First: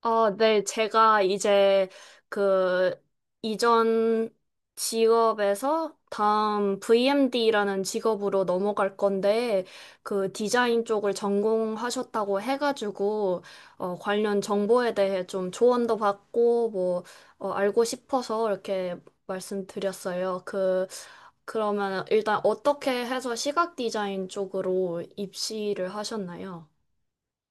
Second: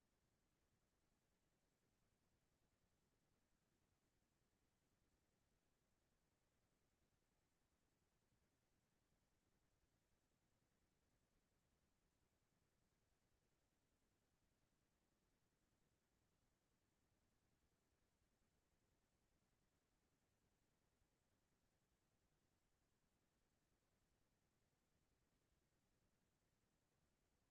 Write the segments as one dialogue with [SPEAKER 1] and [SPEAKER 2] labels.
[SPEAKER 1] 아, 네, 제가 이제 그 이전 직업에서 다음 VMD라는 직업으로 넘어갈 건데, 그 디자인 쪽을 전공하셨다고 해가지고, 관련 정보에 대해 좀 조언도 받고, 뭐, 알고 싶어서 이렇게 말씀드렸어요. 그러면 일단 어떻게 해서 시각 디자인 쪽으로 입시를 하셨나요?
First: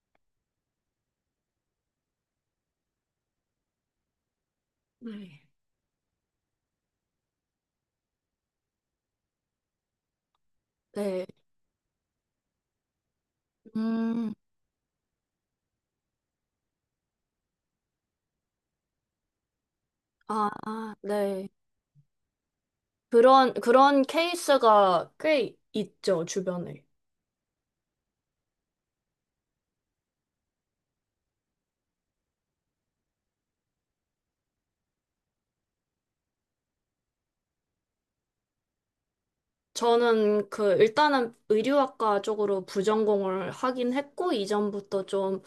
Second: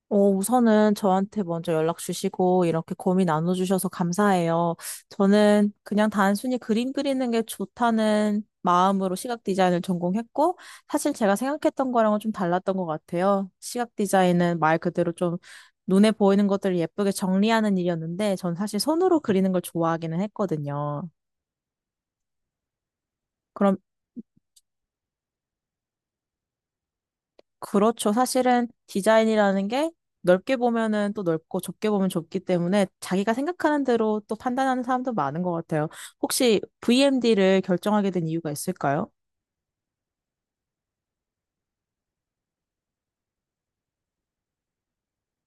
[SPEAKER 2] 우선은 저한테 먼저 연락 주시고 이렇게 고민 나눠주셔서 감사해요.
[SPEAKER 1] 네.
[SPEAKER 2] 저는 그냥 단순히 그림 그리는 게 좋다는 마음으로 시각 디자인을 전공했고 사실
[SPEAKER 1] 네.
[SPEAKER 2] 제가 생각했던 거랑은 좀 달랐던 것 같아요. 시각
[SPEAKER 1] 음.
[SPEAKER 2] 디자인은 말 그대로 좀 눈에 보이는 것들을 예쁘게 정리하는 일이었는데 전 사실 손으로 그리는 걸 좋아하기는
[SPEAKER 1] 아,
[SPEAKER 2] 했거든요.
[SPEAKER 1] 네. 그런,
[SPEAKER 2] 그럼
[SPEAKER 1] 그런 케이스가 꽤 있죠, 주변에.
[SPEAKER 2] 그렇죠. 사실은 디자인이라는 게 넓게 보면은 또 넓고 좁게 보면 좁기 때문에 자기가 생각하는 대로 또 판단하는 사람도 많은 것 같아요. 혹시 VMD를 결정하게 된 이유가 있을까요?
[SPEAKER 1] 저는 그 일단은 의류학과 쪽으로 부전공을 하긴 했고 이전부터 좀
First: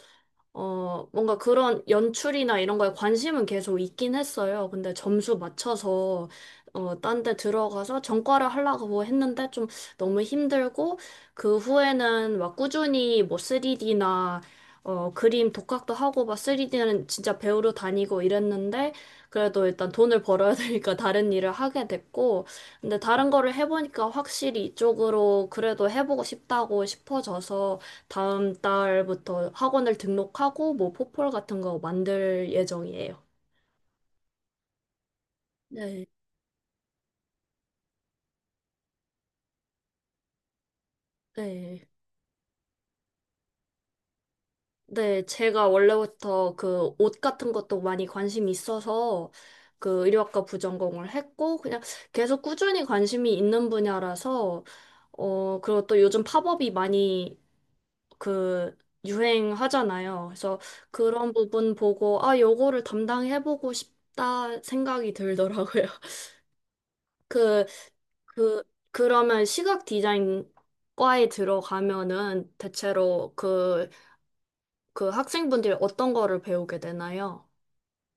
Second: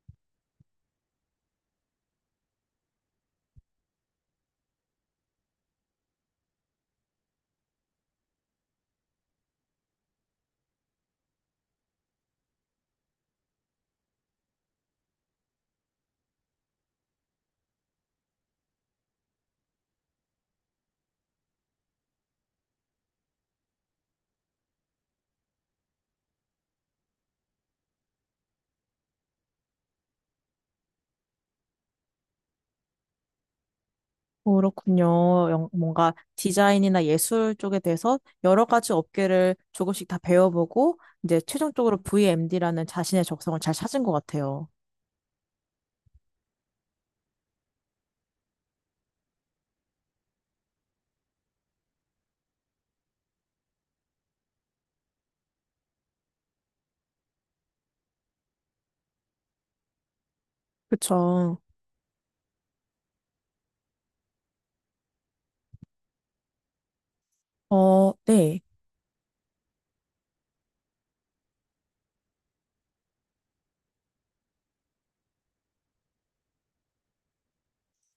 [SPEAKER 1] 뭔가 그런 연출이나 이런 거에 관심은 계속 있긴 했어요. 근데 점수 맞춰서, 딴 데 들어가서 전과를 하려고 했는데 좀 너무 힘들고, 그 후에는 막 꾸준히 뭐 3D나, 그림 독학도 하고, 막 3D는 진짜 배우러 다니고 이랬는데, 그래도 일단 돈을 벌어야 되니까 다른 일을 하게 됐고, 근데 다른 거를 해보니까 확실히 이쪽으로 그래도 해보고 싶다고 싶어져서 다음 달부터 학원을 등록하고 뭐 포폴 같은 거 만들 예정이에요.
[SPEAKER 2] 그렇군요.
[SPEAKER 1] 네,
[SPEAKER 2] 뭔가 디자인이나 예술 쪽에 대해서 여러 가지 업계를 조금씩 다 배워보고 이제
[SPEAKER 1] 네.
[SPEAKER 2] 최종적으로 VMD라는 자신의 적성을 잘 찾은 것 같아요.
[SPEAKER 1] 네, 제가 원래부터 그 옷 같은 것도 많이 관심이 있어서 그 의류학과 부전공을 했고 그냥 계속 꾸준히 관심이 있는 분야라서 그리고 또 요즘 팝업이 많이 그 유행하잖아요. 그래서 그런
[SPEAKER 2] 그쵸.
[SPEAKER 1] 부분 보고 아, 요거를 담당해보고 싶다 생각이 들더라고요. 그,
[SPEAKER 2] 어, 네.
[SPEAKER 1] 그, 그러면 시각 디자인 과에 들어가면은 대체로 그 학생분들이 어떤 거를 배우게 되나요?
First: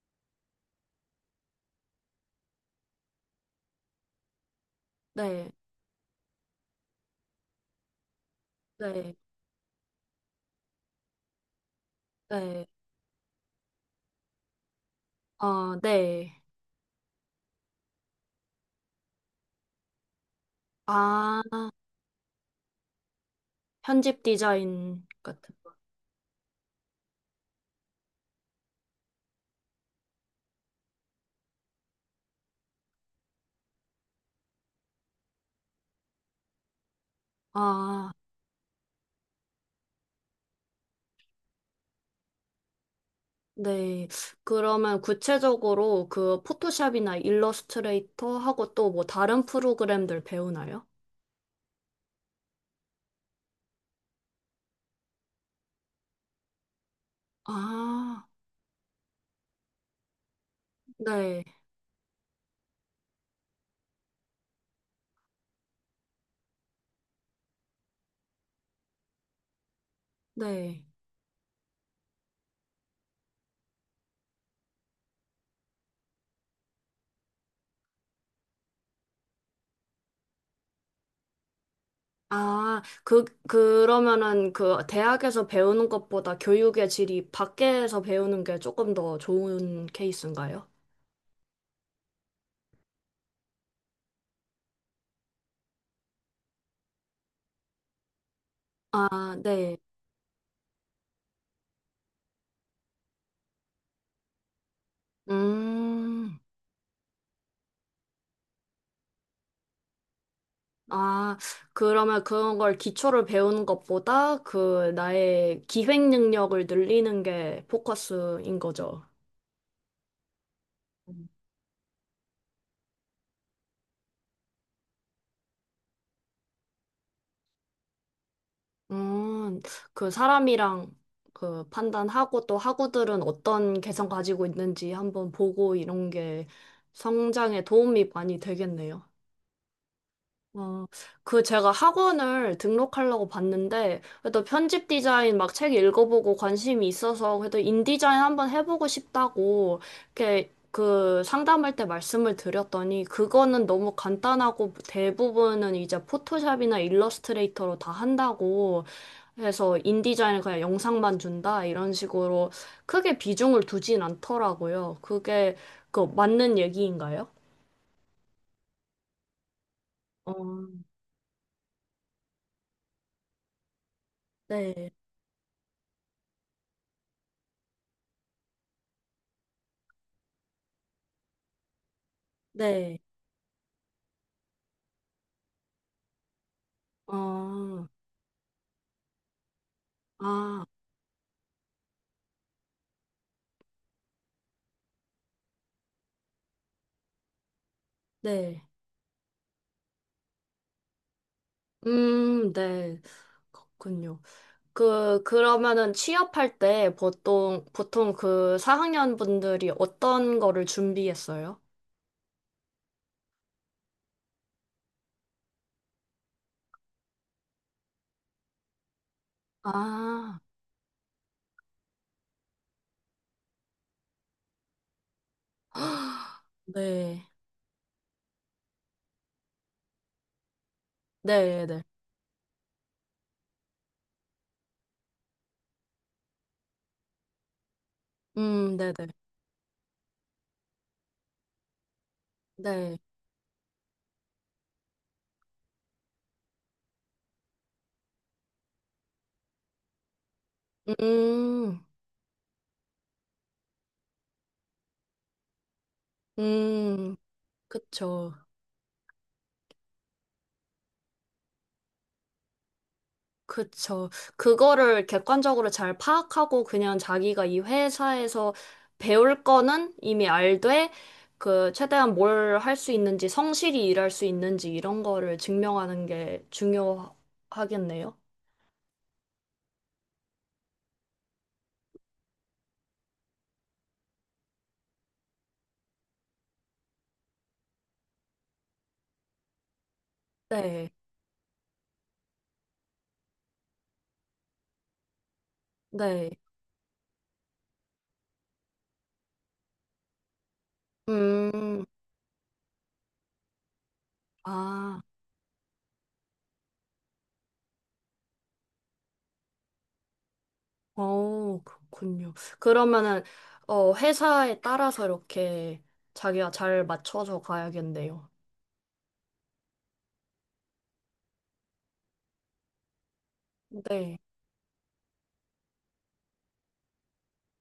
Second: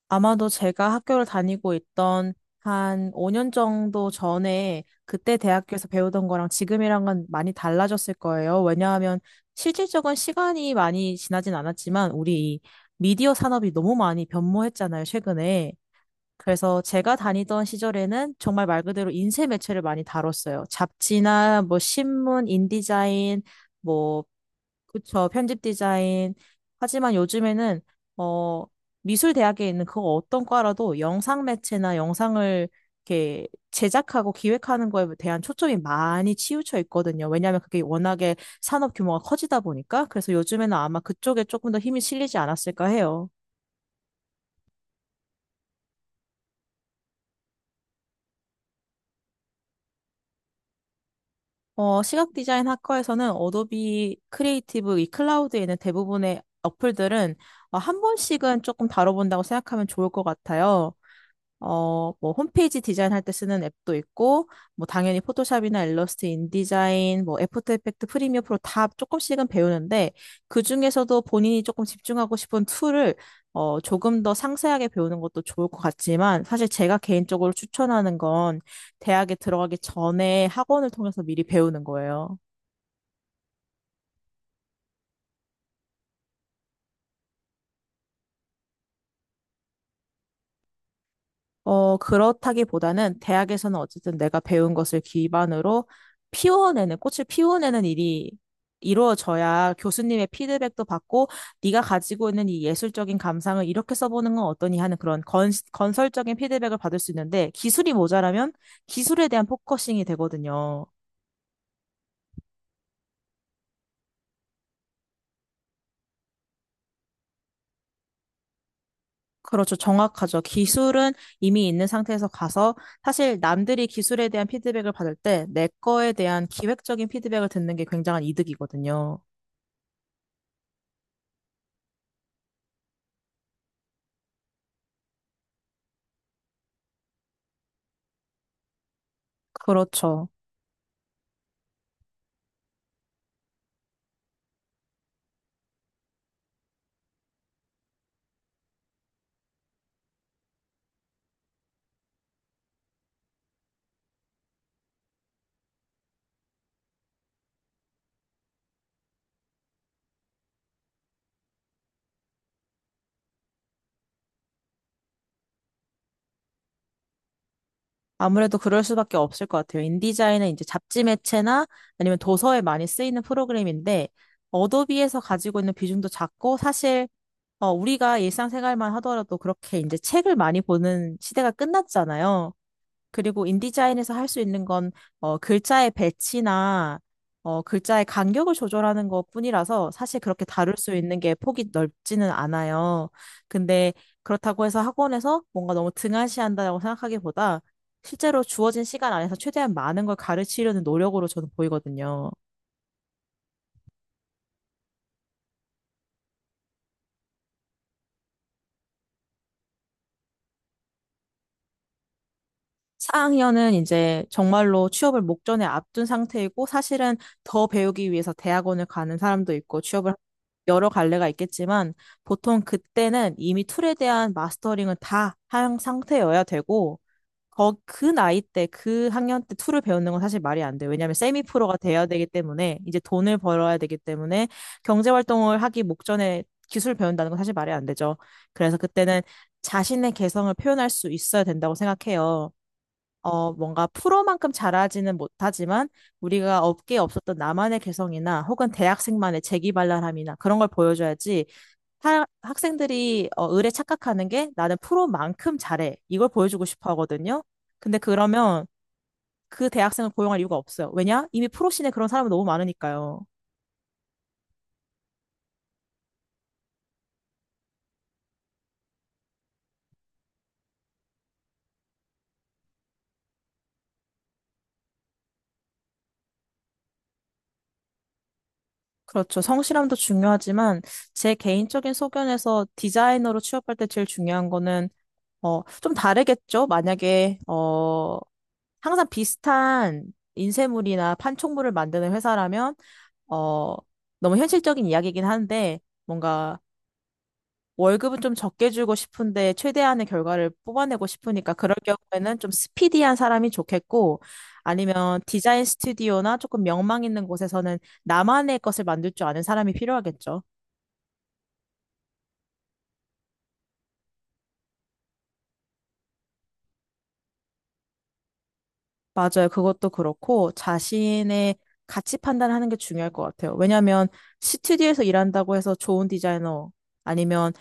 [SPEAKER 2] 아마도 제가 학교를 다니고 있던 한 5년 정도 전에 그때
[SPEAKER 1] 네,
[SPEAKER 2] 대학교에서 배우던 거랑 지금이랑은 많이 달라졌을 거예요.
[SPEAKER 1] 네,
[SPEAKER 2] 왜냐하면 실질적인 시간이 많이 지나진 않았지만 우리 이
[SPEAKER 1] 네,
[SPEAKER 2] 미디어 산업이 너무 많이 변모했잖아요, 최근에.
[SPEAKER 1] 어, 네.
[SPEAKER 2] 그래서 제가 다니던 시절에는 정말 말 그대로 인쇄 매체를 많이 다뤘어요.
[SPEAKER 1] 아,
[SPEAKER 2] 잡지나 뭐 신문, 인디자인,
[SPEAKER 1] 편집
[SPEAKER 2] 뭐
[SPEAKER 1] 디자인
[SPEAKER 2] 그쵸.
[SPEAKER 1] 같은
[SPEAKER 2] 편집
[SPEAKER 1] 거.
[SPEAKER 2] 디자인. 하지만 요즘에는, 어, 미술 대학에 있는 그 어떤 과라도 영상 매체나 영상을 이렇게 제작하고 기획하는 거에 대한 초점이 많이 치우쳐 있거든요. 왜냐하면 그게
[SPEAKER 1] 아.
[SPEAKER 2] 워낙에 산업 규모가 커지다 보니까. 그래서 요즘에는 아마 그쪽에 조금 더 힘이 실리지 않았을까 해요.
[SPEAKER 1] 네. 그러면 구체적으로 그 포토샵이나 일러스트레이터하고 또 뭐 다른 프로그램들 배우나요?
[SPEAKER 2] 시각 디자인 학과에서는 어도비 크리에이티브 이 클라우드에 있는 대부분의 어플들은 한
[SPEAKER 1] 아,
[SPEAKER 2] 번씩은 조금 다뤄본다고 생각하면 좋을 것 같아요.
[SPEAKER 1] 네.
[SPEAKER 2] 어, 뭐 홈페이지 디자인할 때 쓰는 앱도 있고 뭐 당연히 포토샵이나 일러스트, 인디자인, 뭐 애프터 이펙트, 프리미어 프로 다 조금씩은 배우는데
[SPEAKER 1] 네.
[SPEAKER 2] 그중에서도 본인이 조금 집중하고 싶은 툴을 조금 더 상세하게 배우는 것도 좋을 것 같지만 사실 제가 개인적으로 추천하는 건 대학에 들어가기 전에 학원을 통해서 미리 배우는 거예요.
[SPEAKER 1] 아, 그러면은 그 대학에서 배우는 것보다 교육의 질이 밖에서 배우는 게 조금 더 좋은 케이스인가요?
[SPEAKER 2] 그렇다기보다는 대학에서는 어쨌든 내가 배운 것을 기반으로 꽃을 피워내는 일이
[SPEAKER 1] 아,
[SPEAKER 2] 이루어져야
[SPEAKER 1] 네.
[SPEAKER 2] 교수님의 피드백도 받고 네가 가지고 있는 이 예술적인 감상을 이렇게 써보는 건 어떠니 하는 건설적인
[SPEAKER 1] 음.
[SPEAKER 2] 피드백을 받을 수 있는데 기술이 모자라면 기술에 대한 포커싱이 되거든요.
[SPEAKER 1] 아, 그러면 그런 걸 기초를 배우는 것보다 그 나의 기획 능력을 늘리는 게 포커스인 거죠.
[SPEAKER 2] 그렇죠. 정확하죠. 기술은 이미 있는 상태에서 가서 사실 남들이 기술에 대한 피드백을 받을 때 내 거에 대한 기획적인 피드백을 듣는 게 굉장한 이득이거든요.
[SPEAKER 1] 음, 그 사람이랑 그 판단하고 또 학우들은 어떤 개성 가지고 있는지 한번 보고 이런 게 성장에 도움이 많이 되겠네요.
[SPEAKER 2] 그렇죠.
[SPEAKER 1] 어, 그 제가 학원을 등록하려고 봤는데, 그래도 편집 디자인 막 책 읽어보고 관심이 있어서, 그래도 인디자인 한번 해보고 싶다고, 이렇게 그 상담할 때 말씀을 드렸더니, 그거는 너무 간단하고 대부분은 이제 포토샵이나 일러스트레이터로 다 한다고 해서 인디자인을 그냥 영상만 준다, 이런 식으로 크게 비중을 두진 않더라고요. 그게 그 맞는 얘기인가요?
[SPEAKER 2] 아무래도 그럴 수밖에 없을 것 같아요.
[SPEAKER 1] 어,
[SPEAKER 2] 인디자인은 이제 잡지 매체나 아니면 도서에 많이 쓰이는 프로그램인데,
[SPEAKER 1] 네,
[SPEAKER 2] 어도비에서 가지고 있는 비중도 작고, 사실 우리가 일상생활만 하더라도 그렇게 이제 책을 많이 보는 시대가 끝났잖아요.
[SPEAKER 1] 네.
[SPEAKER 2] 그리고 인디자인에서 할 수 있는 건 글자의 배치나
[SPEAKER 1] 아,
[SPEAKER 2] 글자의 간격을 조절하는 것뿐이라서 사실 그렇게
[SPEAKER 1] 아,
[SPEAKER 2] 다룰 수 있는 게 폭이 넓지는 않아요. 근데 그렇다고 해서 학원에서 뭔가 너무 등한시한다고 생각하기보다 실제로
[SPEAKER 1] 네.
[SPEAKER 2] 주어진 시간 안에서 최대한 많은 걸 가르치려는 노력으로 저는 보이거든요.
[SPEAKER 1] 네. 그렇군요. 그러면은 취업할 때 보통 그 4학년 분들이 어떤 거를 준비했어요?
[SPEAKER 2] 4학년은 이제 정말로 취업을 목전에 앞둔 상태이고 사실은 더 배우기 위해서 대학원을 가는 사람도 있고 취업을
[SPEAKER 1] 아,
[SPEAKER 2] 여러 갈래가 있겠지만 보통 그때는 이미 툴에 대한 마스터링은 다 한 상태여야 되고
[SPEAKER 1] 네.
[SPEAKER 2] 거, 그 나이 때, 그 학년 때 툴을 배우는 건 사실 말이 안 돼요. 왜냐하면 세미
[SPEAKER 1] 네,
[SPEAKER 2] 프로가
[SPEAKER 1] 네.
[SPEAKER 2] 돼야 되기 때문에 이제 돈을 벌어야 되기 때문에 경제 활동을 하기 목전에 기술 배운다는 건 사실 말이 안 되죠. 그래서
[SPEAKER 1] 네, 네.
[SPEAKER 2] 그때는 자신의 개성을 표현할 수 있어야 된다고 생각해요.
[SPEAKER 1] 네.
[SPEAKER 2] 어, 뭔가 프로만큼 잘하지는 못하지만 우리가 업계에 없었던 나만의 개성이나 혹은 대학생만의 재기발랄함이나 그런 걸 보여줘야지
[SPEAKER 1] 음,
[SPEAKER 2] 학생들이 을에 착각하는 게 나는 프로만큼 잘해. 이걸 보여주고 싶어
[SPEAKER 1] 음,
[SPEAKER 2] 하거든요. 근데
[SPEAKER 1] 그쵸.
[SPEAKER 2] 그러면 그 대학생을 고용할 이유가 없어요. 왜냐? 이미 프로씬에 그런 사람은 너무 많으니까요.
[SPEAKER 1] 그쵸. 그거를 객관적으로 잘 파악하고 그냥 자기가 이 회사에서 배울 거는 이미 알되 그 최대한 뭘 할 수 있는지 성실히 일할 수 있는지 이런 거를 증명하는 게 중요하겠네요.
[SPEAKER 2] 그렇죠. 성실함도 중요하지만 제 개인적인 소견에서 디자이너로 취업할 때 제일 중요한 거는 좀 다르겠죠? 만약에 항상 비슷한
[SPEAKER 1] 네.
[SPEAKER 2] 인쇄물이나 판촉물을 만드는 회사라면, 어, 너무 현실적인 이야기이긴 한데,
[SPEAKER 1] 네.
[SPEAKER 2] 뭔가 월급은 좀 적게 주고 싶은데, 최대한의 결과를 뽑아내고 싶으니까, 그럴
[SPEAKER 1] 음.
[SPEAKER 2] 경우에는 좀 스피디한 사람이 좋겠고,
[SPEAKER 1] 아.
[SPEAKER 2] 아니면 디자인 스튜디오나 조금 명망 있는 곳에서는 나만의 것을 만들 줄 아는 사람이 필요하겠죠.
[SPEAKER 1] 그렇군요. 그러면은 회사에 따라서 이렇게 자기가 잘 맞춰서 가야겠네요.
[SPEAKER 2] 맞아요. 그것도 그렇고 자신의 가치 판단을 하는 게 중요할 것 같아요. 왜냐하면
[SPEAKER 1] 네.
[SPEAKER 2] 스튜디오에서 일한다고 해서 좋은 디자이너 아니면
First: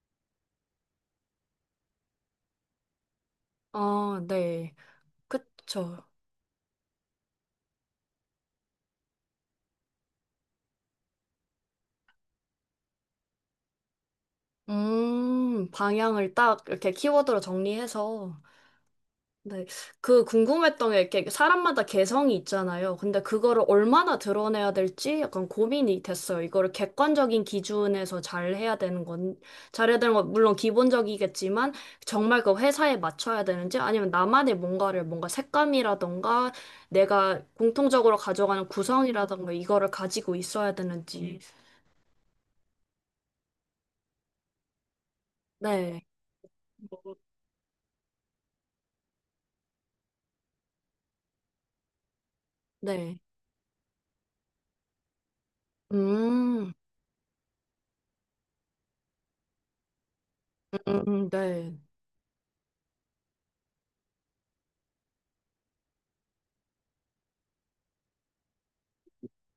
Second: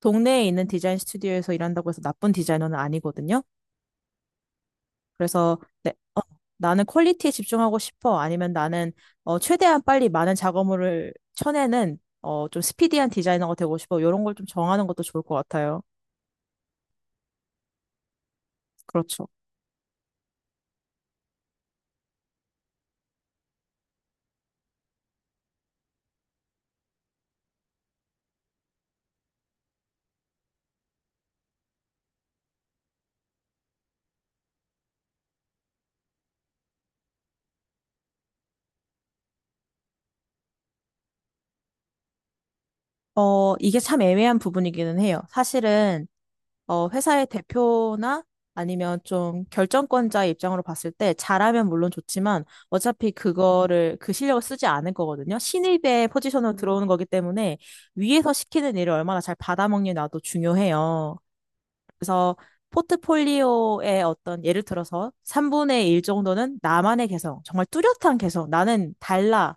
[SPEAKER 2] 동네에 있는 디자인 스튜디오에서 일한다고 해서 나쁜 디자이너는 아니거든요.
[SPEAKER 1] 아, 네.
[SPEAKER 2] 그래서 네,
[SPEAKER 1] 그쵸.
[SPEAKER 2] 어, 나는 퀄리티에 집중하고 싶어. 아니면 나는 최대한 빨리 많은 작업물을 쳐내는 좀 스피디한 디자이너가 되고 싶어. 이런 걸 좀 정하는 것도 좋을 것 같아요.
[SPEAKER 1] 방향을 딱 이렇게 키워드로 정리해서.
[SPEAKER 2] 그렇죠.
[SPEAKER 1] 네. 그 궁금했던 게 이렇게 사람마다 개성이 있잖아요. 근데 그거를 얼마나 드러내야 될지 약간 고민이 됐어요. 이거를 객관적인 기준에서 잘 해야 되는 건, 잘해야 되는 건 물론 기본적이겠지만 정말 그 회사에 맞춰야 되는지 아니면 나만의 뭔가 색감이라던가 내가 공통적으로 가져가는 구성이라던가 이거를 가지고 있어야 되는지.
[SPEAKER 2] 어, 이게 참 애매한 부분이기는 해요.
[SPEAKER 1] 네.
[SPEAKER 2] 사실은 회사의 대표나 아니면 좀 결정권자의 입장으로 봤을 때 잘하면 물론 좋지만 어차피
[SPEAKER 1] 네.
[SPEAKER 2] 그거를 그 실력을 쓰지 않을 거거든요.
[SPEAKER 1] 음,
[SPEAKER 2] 신입의 포지션으로
[SPEAKER 1] 음,
[SPEAKER 2] 들어오는 거기 때문에 위에서 시키는 일을 얼마나 잘 받아먹느냐도 중요해요.
[SPEAKER 1] 네.
[SPEAKER 2] 그래서 포트폴리오의 어떤 예를 들어서 3분의 1 정도는 나만의 개성, 정말 뚜렷한 개성, 나는 달라를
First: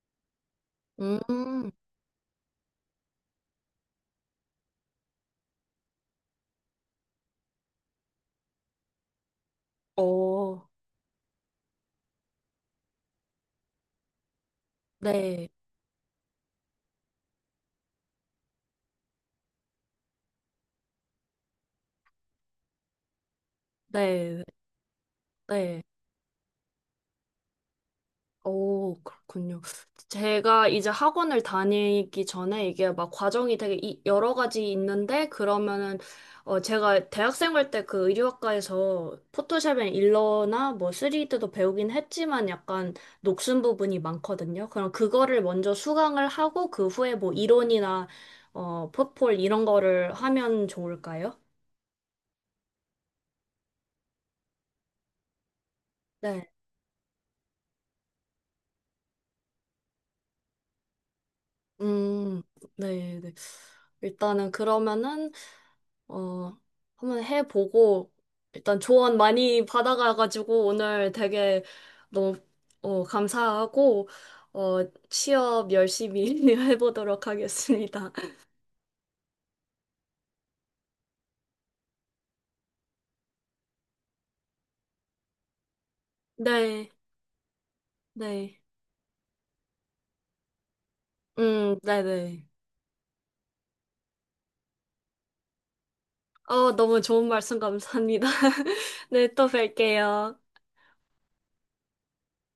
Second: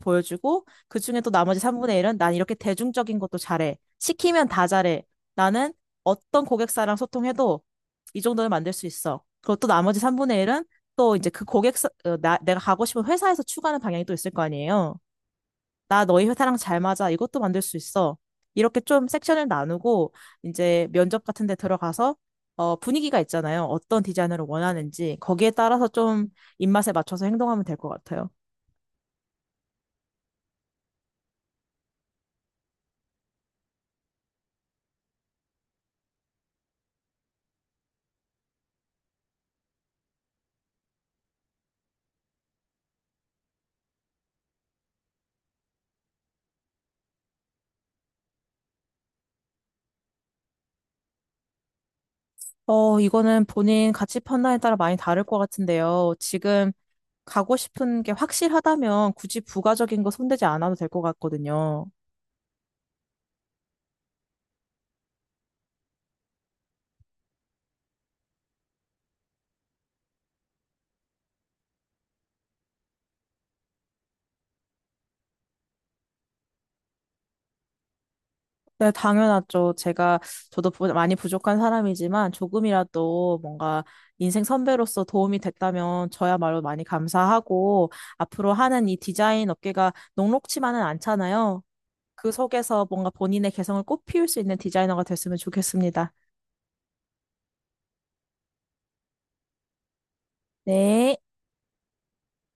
[SPEAKER 2] 보여주고 그중에 또 나머지
[SPEAKER 1] 음,
[SPEAKER 2] 3분의 1은 난 이렇게 대중적인 것도 잘해. 시키면 다 잘해. 나는 어떤 고객사랑 소통해도 이 정도는 만들 수 있어. 그리고 또 나머지 3분의 1은
[SPEAKER 1] 어,
[SPEAKER 2] 또 이제 내가 가고 싶은 회사에서 추구하는 방향이 또 있을 거 아니에요.
[SPEAKER 1] 네,
[SPEAKER 2] 나 너희 회사랑 잘 맞아. 이것도 만들 수 있어. 이렇게 좀 섹션을 나누고 이제 면접 같은 데 들어가서 어, 분위기가 있잖아요. 어떤 디자인을
[SPEAKER 1] 네,
[SPEAKER 2] 원하는지 거기에
[SPEAKER 1] 네.
[SPEAKER 2] 따라서 좀 입맛에 맞춰서 행동하면 될 것 같아요.
[SPEAKER 1] 오, 그렇군요. 제가 이제 학원을 다니기 전에 이게 막 과정이 되게 여러 가지 있는데, 그러면은, 제가 대학생 할 때 그 의류학과에서 포토샵이나 일러나 뭐 3D도 배우긴 했지만 약간 녹슨 부분이 많거든요. 그럼 그거를 먼저 수강을 하고, 그 후에 뭐 이론이나, 포폴 이런 거를 하면 좋을까요?
[SPEAKER 2] 어, 이거는 본인 가치 판단에 따라 많이 다를 것 같은데요.
[SPEAKER 1] 네.
[SPEAKER 2] 지금 가고 싶은 게 확실하다면 굳이 부가적인 거 손대지 않아도 될 것 같거든요.
[SPEAKER 1] 음, 네, 네. 일단은 그러면은, 어, 한번 해보고, 일단 조언 많이 받아가가지고, 오늘 되게 너무, 감사하고, 어, 취업 열심히 해보도록 하겠습니다.
[SPEAKER 2] 네, 당연하죠. 저도 많이 부족한 사람이지만 조금이라도 뭔가 인생 선배로서 도움이 됐다면 저야말로 많이
[SPEAKER 1] 네,
[SPEAKER 2] 감사하고 앞으로
[SPEAKER 1] 네.
[SPEAKER 2] 하는 이 디자인 업계가 녹록치만은 않잖아요. 그
[SPEAKER 1] 네네.
[SPEAKER 2] 속에서 뭔가 본인의 개성을 꽃피울 수 있는 디자이너가 됐으면 좋겠습니다.
[SPEAKER 1] 너무 좋은 말씀 감사합니다. 네, 또 뵐게요.
[SPEAKER 2] 네.